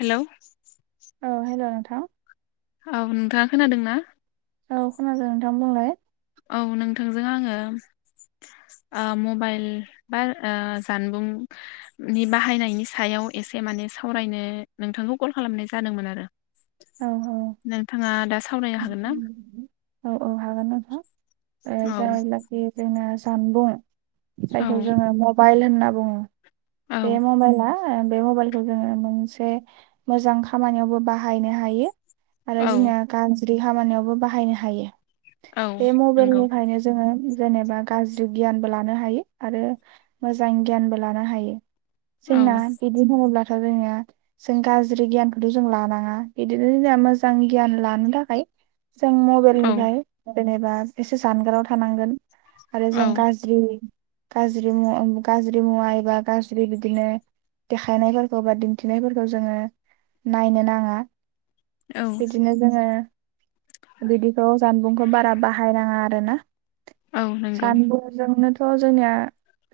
Hello औ हलौ' नोंथां औ नोंथाङा खोनादों ना? औ खोनादों नोंथां बुंलाय औ नोंथांजों आङो मबाइल बा जानबुंनि बाहायनायनि सायाव ए से माने सावरायनो नोंथांखौ कल खालामनाय जादोंमोन आरो औ नोंथाङा दा सावरायनो हागोनना [inaudible] जायलाखि जोंना जानबुं औ जायखौ जोङो मबाइल होनना बुङो औ बे माबाइला बे मबाइलखौ जोङो मोनसे मोजां खामानियावबो बाहायनो हायो आरो औ जोंना गाज्रि खामानियावबो बाहायनो हायो औ बे नंगौ मबेलनिफ्रायनो जोङो जेनेबा गाज्रि गियानबो लानो हायो आरो मोजां गियानबो लानो हायो औ जोंना बिदि बुङोब्ला गाज्रि गियानखौथ जों लानांङा बिदिनो जों मोजां गियान ला नो थाखाय जों औ मबाइलनिफ्राय जेनेबा एसे जानगाराव थानांगोन आरो जों औ गाज्रि गाज्रि मुवा गाज्रि मुवा एबा गाज्रि बिदिनो देखायनायफोरखौ बा दिन्थिनायफोरखौ जोङो नायनो नाङा औ बिदिनो जों बिदिखौ जानबुंखौ बारा बाहायनाङा आरोना औ नंगौ जानबुंजोंनोथ जोंनिया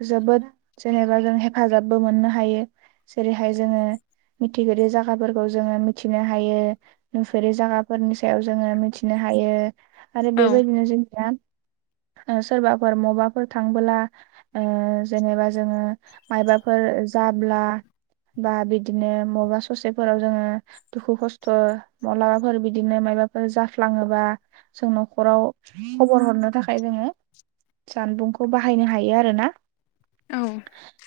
जोबोद जेनेबा जों हेफाजाबबो मोननो हायो जेरैहाय जोङो मिथिफेरै जागाफोरखौ जोङो मिथिनो हायो नुफेरै जागा फोरनि सायाव जोङो मिथिनो हायो आरो औ बेबायदिनो जोंनिया [inaudible] सोरबाफोर मबाफोर थांबोला जेनेबा जोङो मायबाफोर जाब्ला बा बिदिनो मबबा ससेफोराव जोङो दुखु खस्थ' माब्लाबाफोर बिदि नो मायबाफोर जाफ्लाङोबा जों न'खराव खबर हरनो थाखाय जोङो जानबुंखौ बाहायनो हायो आरोना। औ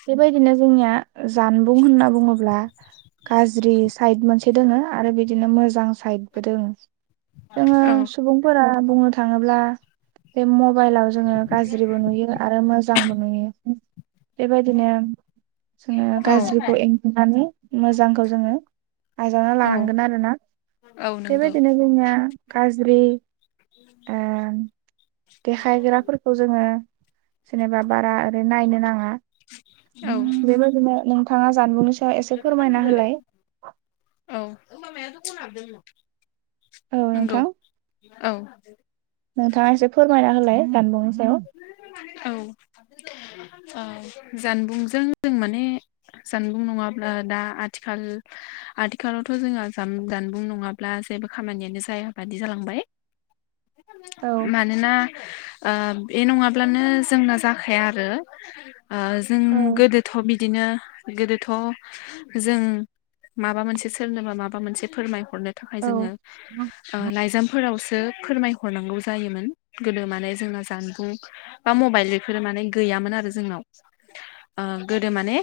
बेबायदिनो जोंनिया जानबुं होनना बुङोब्ला गाज्रि साइद मोनसे दोङो आरो बिदिनो मोजां साइदबो दोङो जोङो औ सुबुंफोरा बुंनो थाङोब्ला बे म मबाइलाव जोङो गाज्रिबो नुयो आरो मोजांबो नुयो बेबायदिनो जोङो औ गाज्रिखौ एंगानानै मोजांखौ जोङो आजावना लानांगोन आरोना औ नंगौ बेबायदिनो जोंनिया गाज्रि ओ देखायग्राफोरखौ जोङो जेनेबा बारा ओरै नायनो नाङा। औ बेबायदिनो नोंथाङा जानबुंनि सो एसे फोरमायना होलाय औ [inaudible] औ नंगौ नोंथां औ नोंथाङा एसे फोरमायना होलाय जानबुं औ औ जानबुंजों जों माने जानबुं नङाब्ला दा आथिखाल आथिखालावथ जोंहा जानबुं नङाब्ला जेबो खामानियानो जायाबादि जालांबाय औ मानोना आ बे नङाब्लानो जोंना जाखाया आरो जों औ गोदोथ बि दिनो गोदोथ जों माबा मोनसे सोरनोबा माबा मोनसे फोरमाय हरनो थाखाय जोङो औ। ओ लायजाम फोरावसो फोरमायहरनांगौ जायोमोन गोदो माने जोंना जान बुं बा मबाइल बिफोरो माने गैयामोन आरो जोंनाव ओ गोदो माने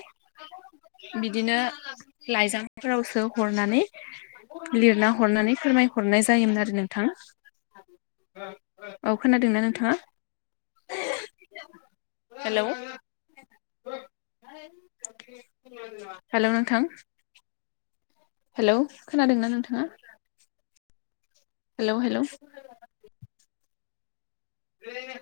[inaudible] बिदिनो लाइजामफोरावसो हरनानै लिरना हरनानै फोरमायहरनाय जायोमोन आरो नोंथां। औ खोनादोंना नोंथाङा? [inaudible] हेल' [inaudible] [inaudible] हेलौ नोंथां हेलौ खोनादोंना नोंथाङा? हेल' हेल' बे [inaudible]